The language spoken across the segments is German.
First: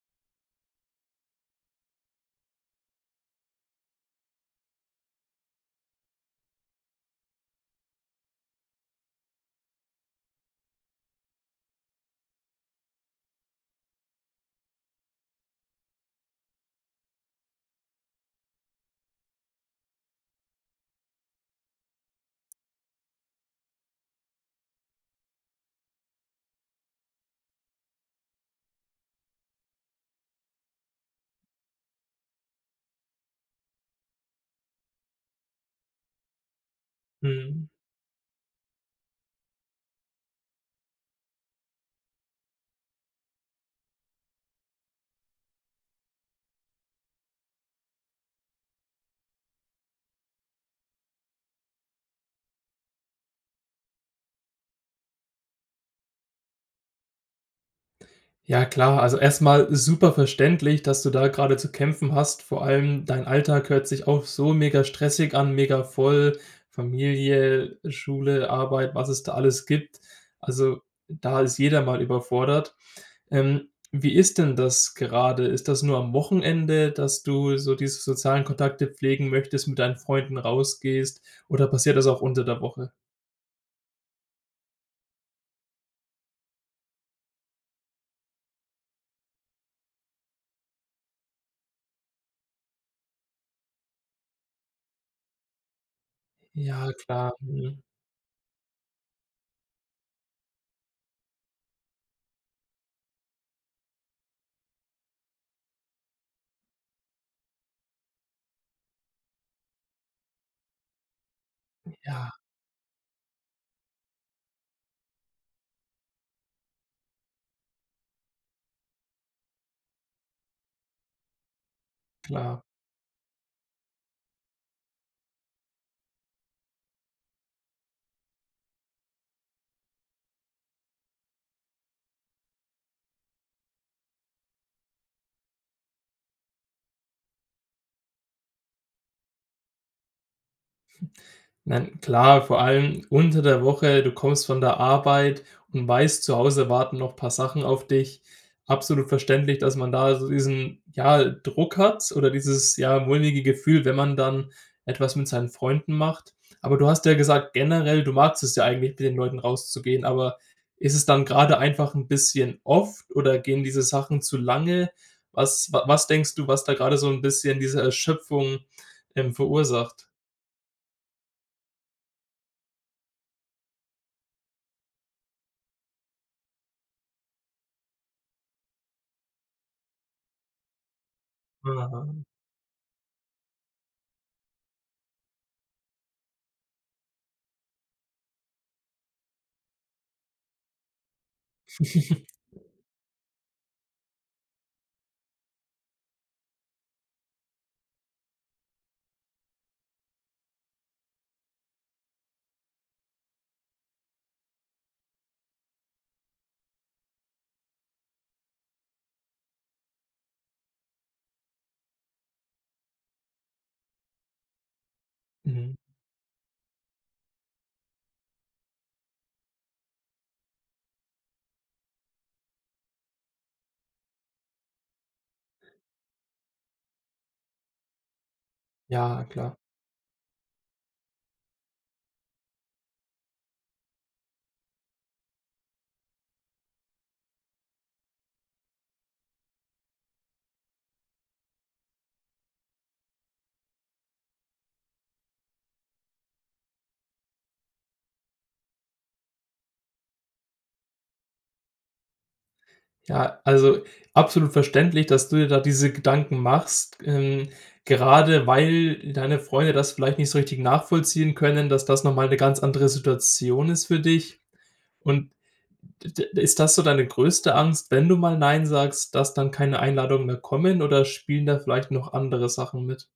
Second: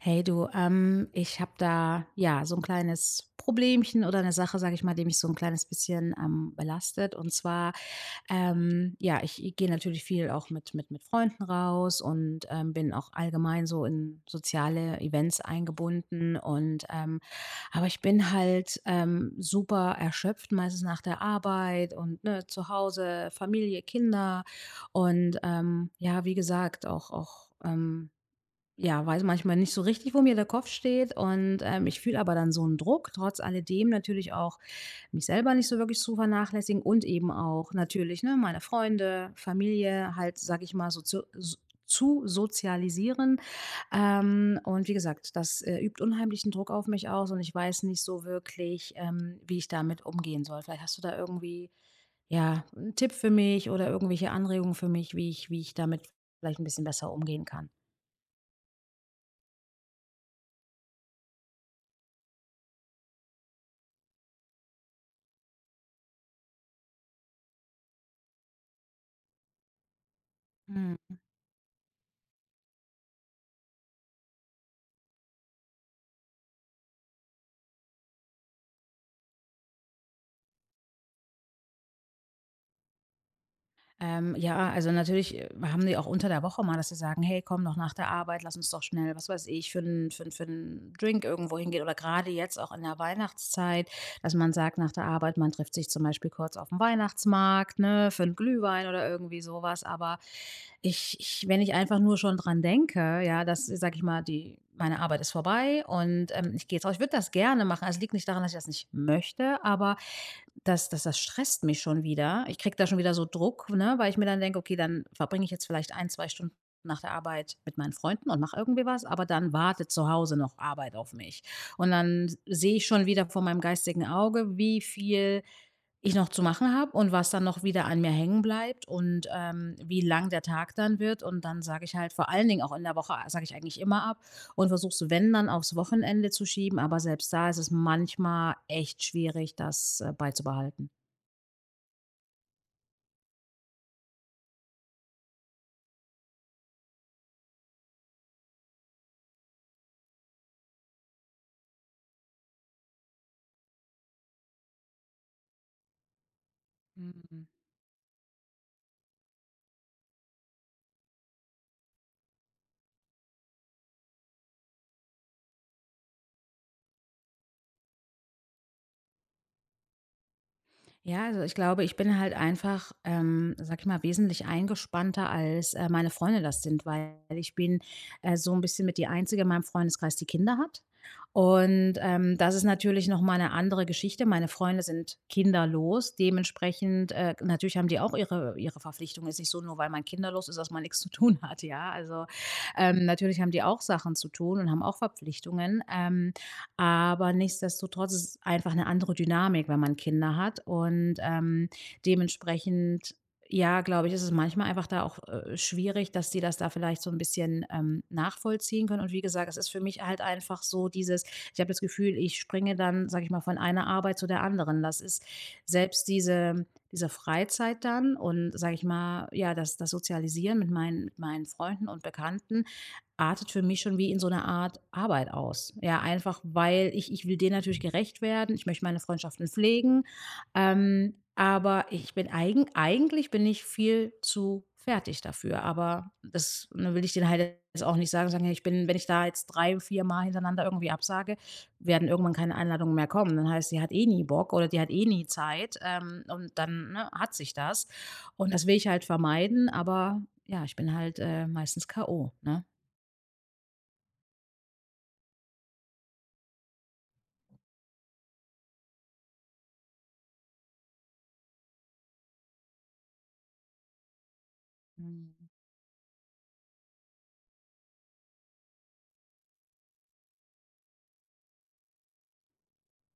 Hey, du, ähm, ich habe da, ja, so 'n kleines Problemchen oder 'ne Sache, sage ich mal, die mich so 'n kleines bisschen, ähm, belastet. Und zwar, ähm, ja, ich gehe natürlich viel auch mit mit mit Freunden raus und, ähm, bin auch allgemein so in soziale Events eingebunden. Und, ähm aber ich bin halt, ähm, super erschöpft, meistens nach der Arbeit und, ne, zu Hause, Familie, Kinder und, ähm, ja, wie gesagt, auch auch, ähm ja, weiß manchmal nicht so richtig, wo mir der Kopf steht. Und, ähm, ich fühle aber dann so 'n Druck trotz alledem natürlich auch mich selber nicht so wirklich zu vernachlässigen. Und eben Mhm. auch natürlich, ne, meine Freunde, Familie halt, sage ich mal so zu su zu sozialisieren. Ähm, und wie gesagt, das, äh, übt unheimlichen Druck auf mich aus. Und ich weiß nicht so wirklich, ähm, wie ich damit umgehen soll. Vielleicht hast du da irgendwie, ja, 'n Tipp für mich oder irgendwelche Anregungen für mich, wie ich wie ich damit vielleicht 'n bisschen besser umgehen kann? Ja, klar. Also, erstmal super verständlich, dass du da gerade zu kämpfen hast. Vor allem dein Alltag hört sich auch so mega stressig an. Mega voll, Familie, Schule, Arbeit, was es da alles gibt. Also, Mhm. da ist jeder mal überfordert. Ähm, wie ist denn das gerade? Ist das nur am Wochenende, dass du so diese sozialen Kontakte pflegen möchtest, mit deinen Freunden rausgehst, oder passiert das auch unter der Woche? Ähm, ja, also, natürlich, äh, haben sie auch unter der Woche mal, dass sie sagen: „Hey, komm doch nach der Arbeit, lass uns doch schnell was weiß ich für 'n für 'n für 'n Drink irgendwo hingehen.“ Oder grade jetzt auch in der Weihnachtszeit, dass man sagt, nach der Arbeit, man trifft sich zum Beispiel kurz aufm Ja, klar. Mhm. Weihnachtsmarkt, ne, für 'n Glühwein oder irgendwie so was. Aber ich ich wenn ich einfach nur schon dran denke, ja, dass, sage ich mal, die meine Arbeit ist vorbei und, ähm, ich gehe jetzt raus, ich würde das gerne machen. Es liegt nicht daran, dass ich das nicht möchte, aber das das das stresst mich schon Ja. wieder. Ich kriege da schon wieder so Druck, ne, weil ich mir dann denke: „Okay, dann verbringe ich jetzt vielleicht 1, 2 Stunden nach der Arbeit mit meinen Freunden und mache irgendwie was, aber dann wartet zu Hause noch Arbeit auf mich.” Und dann Klar. sehe ich schon wieder vor meinem geistigen Auge, wie viel ich noch zu machen habe und was dann noch wieder an mir hängen bleibt und, ähm, wie lang der Tag dann wird. Und dann sage ich halt vor allen Dingen auch in der Woche a sage ich eigentlich immer ab und versuche es, wenn dann aufs Wochenende zu schieben. Aber selbst da ist es manchmal echt schwierig, das, äh, beizubehalten. Nein, klar, vor allem unter der Woche. Du kommst von der Arbeit und weißt: Zu Hause warten noch paar Sachen auf dich. Absolut verständlich, dass man da so diesen, ja, Druck hat, oder dieses ja mulmige Gefühl, wenn man dann etwas mit seinen Freunden macht. Aber du hast ja Mhm. gesagt, generell du magst es ja eigentlich, mit den Leuten rauszugehen. Aber ist es dann grade einfach 'n bisschen oft oder gehen diese Sachen zu lange? Was wa was denkst du, was da grade so 'n bisschen diese Erschöpfung, ähm, verursacht? Ja. Also, ich glaube, ich bin halt einfach, ähm, sage ich mal wesentlich eingespannter, als, äh, meine Freunde das sind. Weil ich bin, äh, so 'n bisschen mit die einzige in meinem Freundeskreis, die Kinder hat. Und, Aha. ähm, das ist natürlich noch mal 'ne andere Geschichte. Meine Freunde sind kinderlos. Dementsprechend, äh, g natürlich haben die auch ihre ihre Verpflichtungen ist nicht so, nur weil man kinderlos ist, dass man nix zu tun hat, ja, also. Ähm, natürlich haben die auch Sachen zu tun und haben auch Verpflichtungen, ähm, aber nichtsdestotrotz ist es einfach 'ne andere Dynamik, wenn man Kinder hat. Und, ähm, dementsprechend, ja, glaube ich, ist es manchmal einfach da auch, äh, schwierig, dass die das da vielleicht so 'n bisschen, ähm, nachvollziehen können. Und wie gesagt, es ist für mich halt einfach so dieses ich habe das Gefühl, ich springe, dann, sage ich mal, von einer Arbeit zu der anderen. Das ist Mhm. selbst diese diese Freizeit dann und, sage ich mal, ja, das das Sozialisieren mit meinen mit meinen Freunden und Bekannten, artet für mich schon wie in so 'ne Art Arbeit aus. Ja, einfach, weil ich ich will denen natürlich gerecht werden. Ich möchte meine Ja, Freundschaften klar. pflegen. Ähm, aber ich bin, eigen eigentlich bin ich viel zu fertig dafür. Aber das ne, will ich denen halt jetzt auch nicht sagen, so ja, ich bin wenn ich da jetzt 3, 4, Mal hintereinander irgendwie absage, werden irgendwann keine Einladungen mehr kommen. Dann heißt: „Sie hat eh nie Bock, oder die hat eh nie Zeit“, ähm, und dann, ne, hat sich das. Und das will ich halt vermeiden, aber ja, ich bin halt, äh, meistens K.O., ne? Ja, also absolut verständlich, dass du dir da diese Gedanken machst. G ähm, gerade weil deine Freunde das vielleicht nicht so richtig nachvollziehen können, dass das noch mal 'ne ganz andere Situation ist für dich. Und Mhm. d d ist das so deine größte Angst, wenn du mal nein sagst, dass dann keine Einladungen mehr kommen, oder spielen da vielleicht noch andere Sachen mit?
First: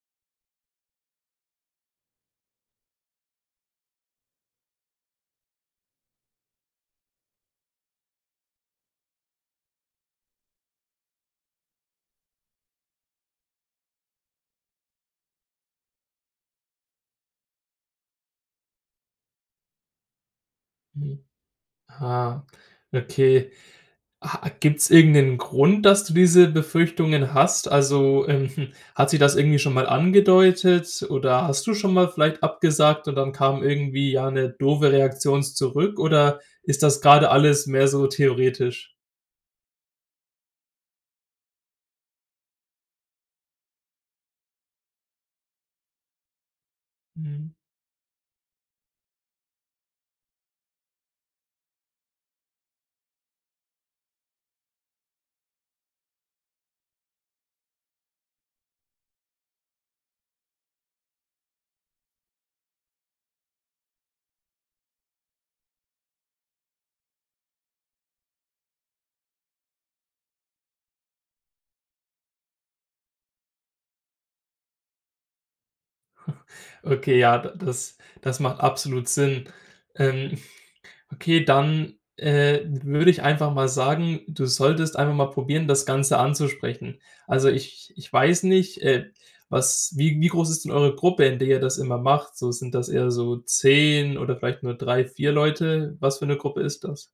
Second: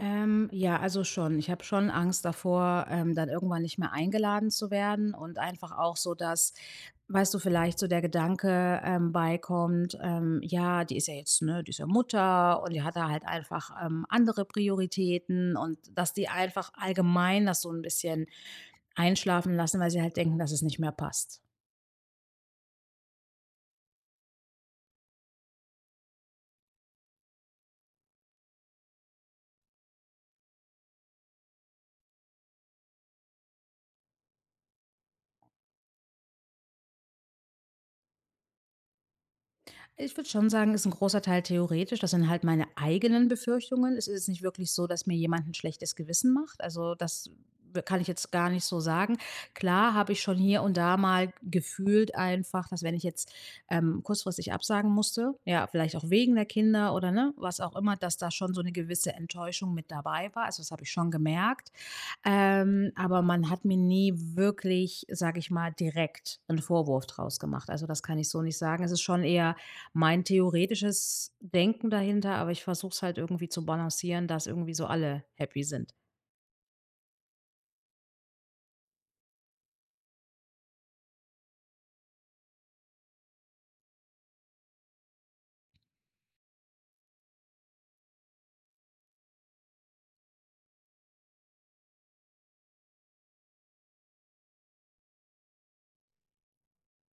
Ähm. Ja, also schon. Ich habe schon Angst davor, ähm, dann irgendwann nicht mehr eingeladen zu werden und einfach auch so, dass- weißt du- vielleicht so der Gedanke, ähm, beikommt, ähm: „Ja, die ist ja jetzt, ne die ist ja Mutter und die hat da halt einfach, ähm, andere Prioritäten“ und dass die einfach allgemein das so 'n bisschen einschlafen lassen, weil sie halt denken, dass es nicht mehr Mhm, passt. ah, okay. A gibt's irgend 'nen Grund, dass du diese Befürchtungen hast? Also, ähm, hm, hat sich das irgendwie schon mal angedeutet? Oder hast du schon mal vielleicht abgesagt und dann kam irgendwie, ja, 'ne doofe Reaktion s zurück? Oder ist das grade alles mehr so theoretisch? Ich würde schon sagen, ist 'n großer Teil theoretisch. Das sind halt meine eigenen Befürchtungen. Es ist jetzt nicht wirklich so, dass mir jemand 'n schlechtes Gewissen macht. Also, das Mhm. w kann ich jetzt gar nicht so sagen. Klar habe ich schon hier und da mal gefühlt einfach, dass, wenn ich jetzt, ähm, kurzfristig absagen musste, ja, vielleicht auch wegen der Kinder oder, ne, was auch immer, dass da schon so 'ne gewisse Enttäuschung mit dabei war. Also, das habe ich schon gemerkt, ähm, aber man hat mir nie wirklich, sage ich mal, direkt 'n Vorwurf draus gemacht. Also, das kann ich so nicht sagen. Es ist schon eher mein theoretisches Denken dahinter, aber ich versuche es halt irgendwie zu balancieren, dass irgendwie so alle happy sind. Okay, ja, d das das macht absolut Sinn. Ähm, okay, dann, äh, würde ich einfach mal sagen, du solltest einfach mal probieren, das Ganze anzusprechen. Also ich ich weiß nicht, äh, was wie wie groß ist denn eure Gruppe, in der ihr das immer macht, so sind das eher so 10 oder vielleicht nur 3, 4 Leute? Was für 'ne Gruppe ist das?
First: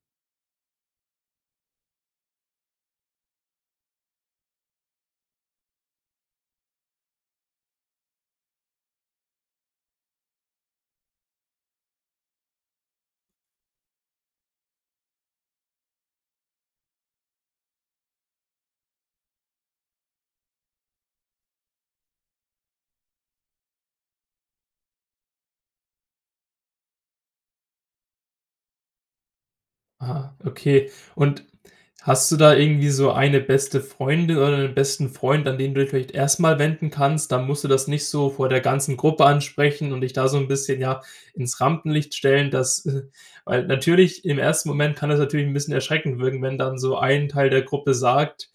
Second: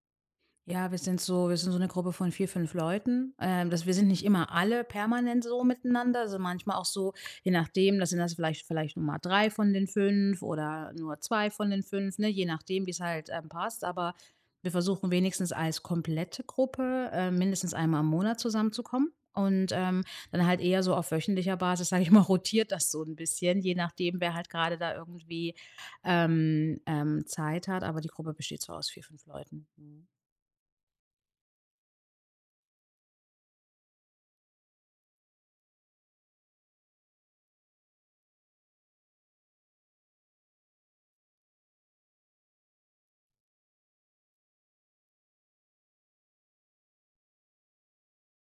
Ja, wir sind so wir sind so 'ne Gruppe von 4, 5 Leuten. Ähm, das wir sind nicht immer alle permanent so miteinander, also manchmal auch so, je nachdem, da sind das vielleicht vielleicht nur mal 3 von den 5 oder nur 2 von den 5, ne, je nachdem, wie es halt, ähm, passt, aber wir versuchen, wenigstens als komplette Gruppe, ähm, mindestens einmal im Monat zusammenzukommen und, ähm, dann halt eher so auf wöchentlicher Basis, sage ich mal, rotiert das so 'n bisschen, je nachdem, wer halt gerade da irgendwie, ähm, ähm, Zeit hat, aber die Gruppe besteht so aus 4, 5 Leuten. Mhm. Ah, okay. Und hast du da irgendwie so eine beste Freundin oder 'n besten Freund, an den du dich vielleicht erstmal wenden kannst? Dann musst du das nicht so vor der ganzen Gruppe ansprechen und dich da so 'n bisschen, ja, ins Rampenlicht stellen, dass äh, weil natürlich im ersten Moment kann es natürlich 'n bisschen erschreckend wirken, wenn dann so ein Teil der Gruppe sagt,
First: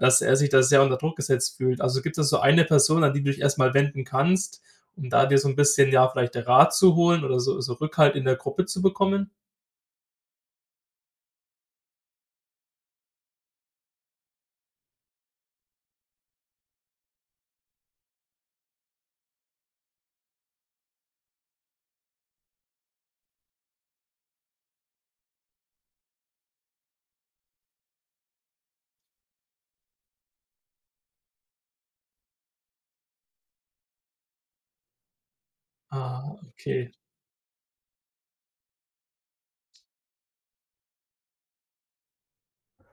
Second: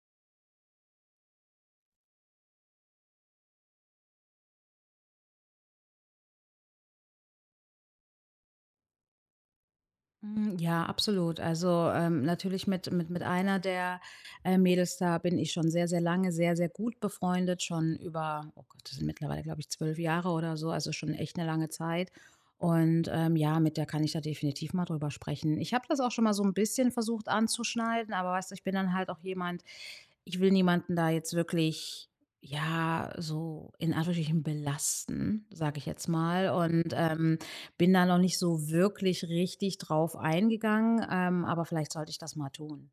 dass er sich da sehr unter Druck gesetzt fühlt. Also gibt es so eine Person, an die du dich erstmal wenden kannst, um da dir so 'n bisschen ja, vielleicht Rat zu holen oder so so Rückhalt in der Gruppe zu bekommen? Mhm, ja, absolut. Also, ähm, natürlich mit mit einer der, äh, Mädels, da bin ich schon sehr, sehr lange sehr, sehr gut befreundet. Schon über, oh Gott, das sind mittlerweile, glaube ich, 12 Jahre oder so. Also, ist schon echt 'ne lange Zeit. Und, ähm, ja, mit der kann ich da definitiv mal drüber sprechen. Ich habe das auch schon mal so 'n bisschen versucht anzuschneiden. Aber weißt du, ich bin dann halt auch jemand. Ich will niemanden da jetzt wirklich, ja, so in Anführungsstrichen belasten, sage ich jetzt Ah, mal. okay. Und, ähm, bin da noch nicht so wirklich richtig drauf eingegangen. Ähm, aber vielleicht sollte ich das mal tun.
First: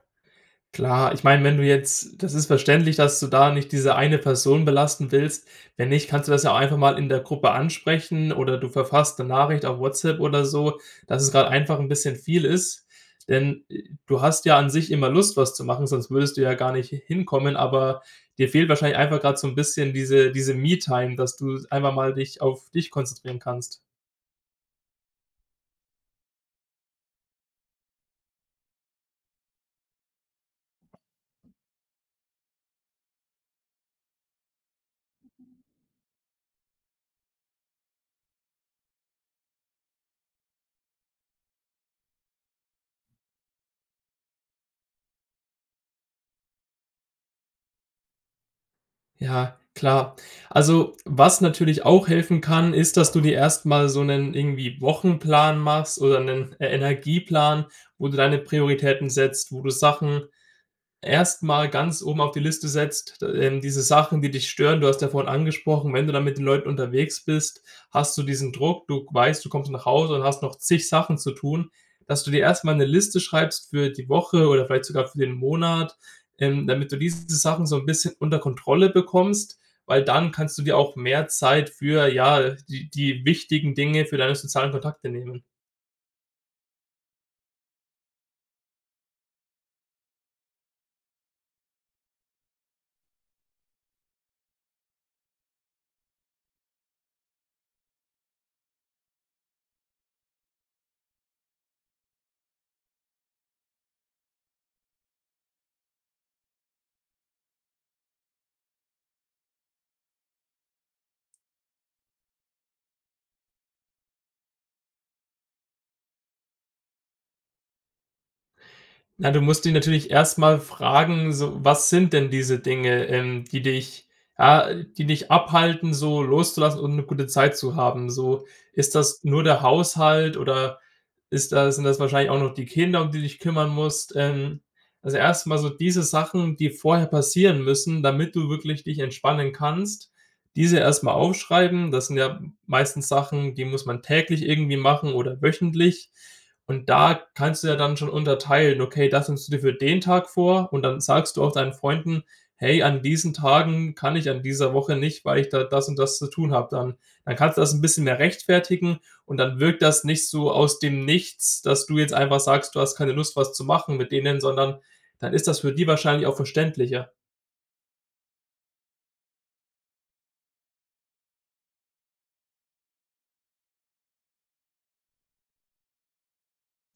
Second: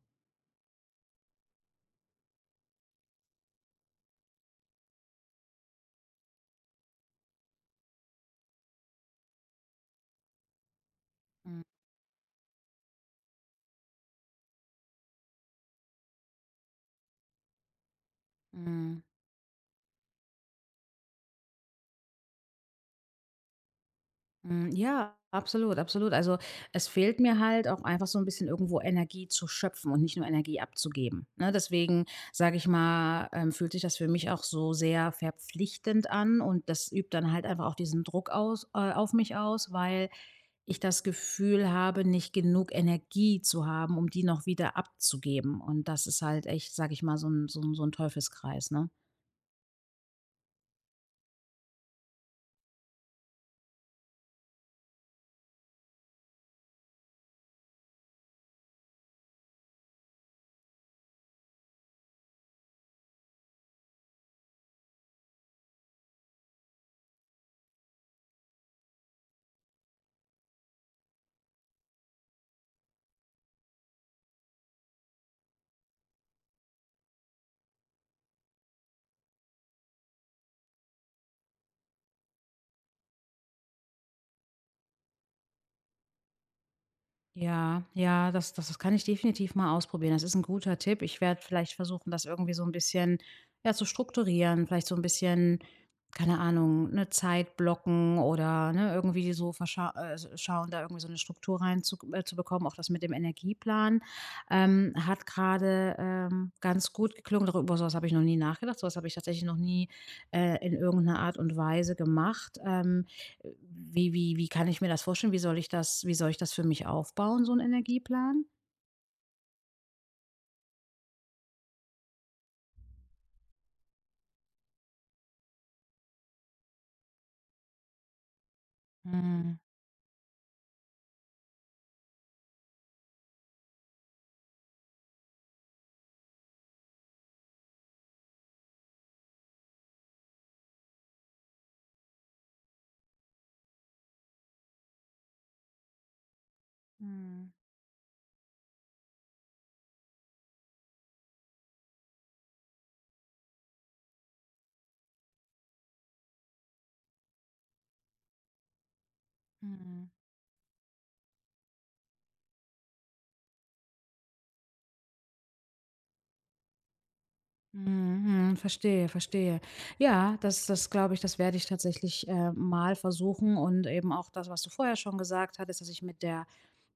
Klar, ich meine, wenn du jetzt das ist verständlich, dass du da nicht diese eine Person belasten willst. Wenn nicht, kannst du das ja auch einfach mal in der Gruppe ansprechen oder du verfasst 'ne Nachricht auf WhatsApp oder so, dass es gerade Mhm. einfach 'n bisschen viel ist, denn, äh, du hast ja an sich immer Lust, was zu machen, sonst würdest du ja gar nicht h hin kommen. Aber dir fehlt wahrscheinlich Mhm. einfach grad so 'n bisschen diese diese, Me-Time, dass du einfach mal dich auf dich konzentrieren kannst. Hm, ja, absolut. Absolut. Also, es fehlt mir halt auch einfach so 'n bisschen irgendwo Energie zu schöpfen und nicht nur Energie abzugeben. Ne, deswegen sage ich mal, ähm, fühlt sich das für mich auch so sehr verpflichtend an. Und das übt dann halt einfach auch diesen Druck aus äh, auf mich aus, weil ich das Gefühl habe, nicht genug Energie zu haben, um die noch wieder abzugeben. Und das ist halt echt, sage ich mal so 'n so 'n so 'n Teufelskreis, ne? Ja, klar. Also, was natürlich auch helfen kann, ist, dass du dir erst mal so 'nen irgendwie Wochenplan machst oder 'nen Energieplan, wo du deine Prioritäten setzt, wo du Sachen erst mal ganz oben auf die Liste setzt, d ähm, diese Sachen, die dich stören. Du hast ja vorhin angesprochen, wenn du dann mit den Leuten unterwegs bist, hast du diesen Druck. Du weißt, du kommst nach Hause und hast noch zig Sachen zu tun Dass du dir erst mal 'ne Liste schreibst für die Woche oder vielleicht sogar für den Monat. Ähm, damit du diese Sachen so 'n bisschen unter Kontrolle bekommst, weil dann kannst du dir auch mehr Zeit für, ja, die die wichtigen Dinge, für deine sozialen Kontakte, nehmen. Ja, ja, das das das kann ich definitiv mal ausprobieren. Das ist 'n guter Tipp. Ich werde vielleicht versuchen, das irgendwie so 'n bisschen, ja, zu strukturieren. Vielleicht so 'n bisschen, keine Ahnung, 'ne Zeit blocken oder, ne, irgendwie so, verscha äh, schauen, da irgendwie so 'ne Struktur rein zu äh, zu bekommen. Auch das mit dem Energieplan, ähm, hat gerade, ähm, ganz gut geklungen, doch über sowas habe ich noch nie nachgedacht, sowas habe ich tatsächlich noch nie, äh, in irgend 'ner Art und Weise gemacht, ähm. Wie wie wie kann ich mir das vorstellen? Wie soll ich das wie soll ich das für mich aufbauen, so 'n Energieplan? Na, du musst dich natürlich erstmal fragen so, was sind denn diese Dinge, ähm, die dich ja, die dich abhalten, so loszulassen und 'ne gute Zeit zu haben. So, ist das nur Mhm. der Haushalt oder ist das sind das wahrscheinlich auch noch die Kinder, um die du dich kümmern musst, ähm Also erstmal so diese Sachen, die vorher passieren müssen, damit du wirklich dich entspannen kannst- diese erstmal aufschreiben. Das sind ja meistens Sachen, die muss man täglich irgendwie machen oder wöchentlich. Und da Mhm. kannst du ja dann schon unterteilen. Okay, das nimmst du dir für den Tag vor. Und dann sagst du auch deinen Freunden: „Hey, an diesen Tagen kann ich an dieser Woche nicht, weil ich da das und das zu tun habe dann.“ Dann kannst du das 'n bisschen mehr rechtfertigen. Und dann wirkt das Mhm. nicht so aus dem Nichts, dass du jetzt einfach sagst, du hast keine Lust, was zu machen mit denen, sondern dann ist das für die wahrscheinlich auch verständlicher. Mhm, mhm, verstehe, verstehe. Ja, das das glaube ich. Das werde ich tatsächlich, äh, mal versuchen. Und eben auch das, was du vorher schon gesagt hattest, dass ich mit der,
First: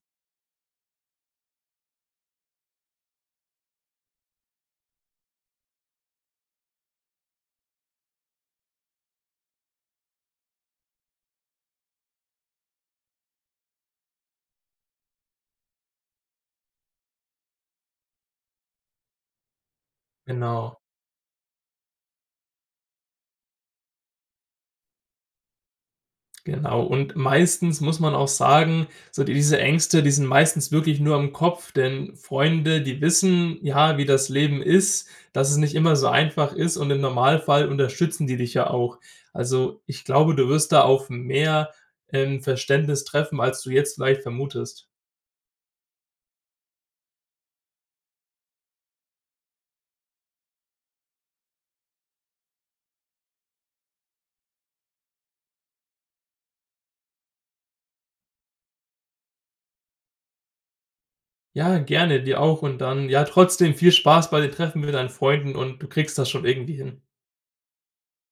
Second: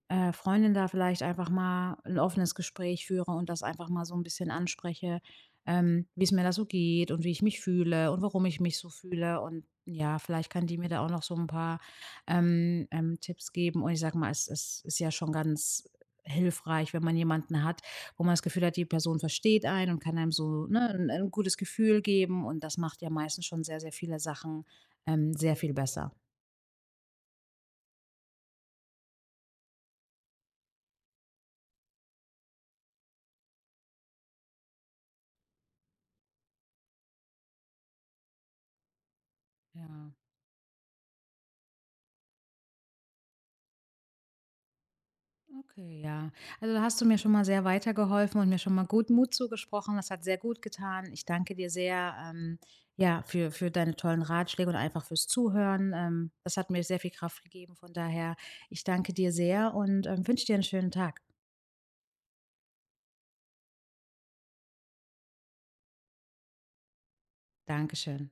äh, Freundin da vielleicht einfach mal 'n offenes Gespräch führe und das einfach mal so 'n bisschen anspreche, ähm, wie es mir da so geht und wie ich mich fühle und warum ich mich so fühle. Und ja, vielleicht kann die mir da auch noch so 'n paar, ähm ähm, Tipps geben. Und ich sage mal, es es ist ja schon ganz hilfreich, wenn man jemanden hat, wo man das Gefühl hat, die Person versteht einen und kann einem so, Genau. ne, 'n 'n gutes Gefühl geben, und das macht ja meistens schon sehr, sehr viele Sachen, ähm, sehr viel besser. Genau. Und meistens muss man auch sagen, so diese Ängste, die sind meistens wirklich nur im Kopf. Denn Freunde, die wissen, ja, wie das Leben ist, dass es nicht immer so einfach ist. Und im Normalfall unterstützen die dich ja auch. Also, ich Ja. glaube, du wirst da auf mehr, ähm, Verständnis treffen, als du jetzt vielleicht vermutest. Okay, ja. Also, da hast du mir schon mal sehr weitergeholfen und mir schon mal gut Mut zugesprochen, das hat sehr gut getan. Ich danke dir sehr, ähm, ja, für für deine tollen Ratschläge und einfach fürs Zuhören. Ähm, das hat mir sehr viel Kraft gegeben. Von daher, ich danke dir sehr und, ähm, wünsche dir 'n schönen Tag. Ja, gerne. Dir auch. Und dann ja, trotzdem viel Spaß bei dem Treffen mit deinen Freunden. Und du kriegst das schon irgendwie hin. Dankeschön.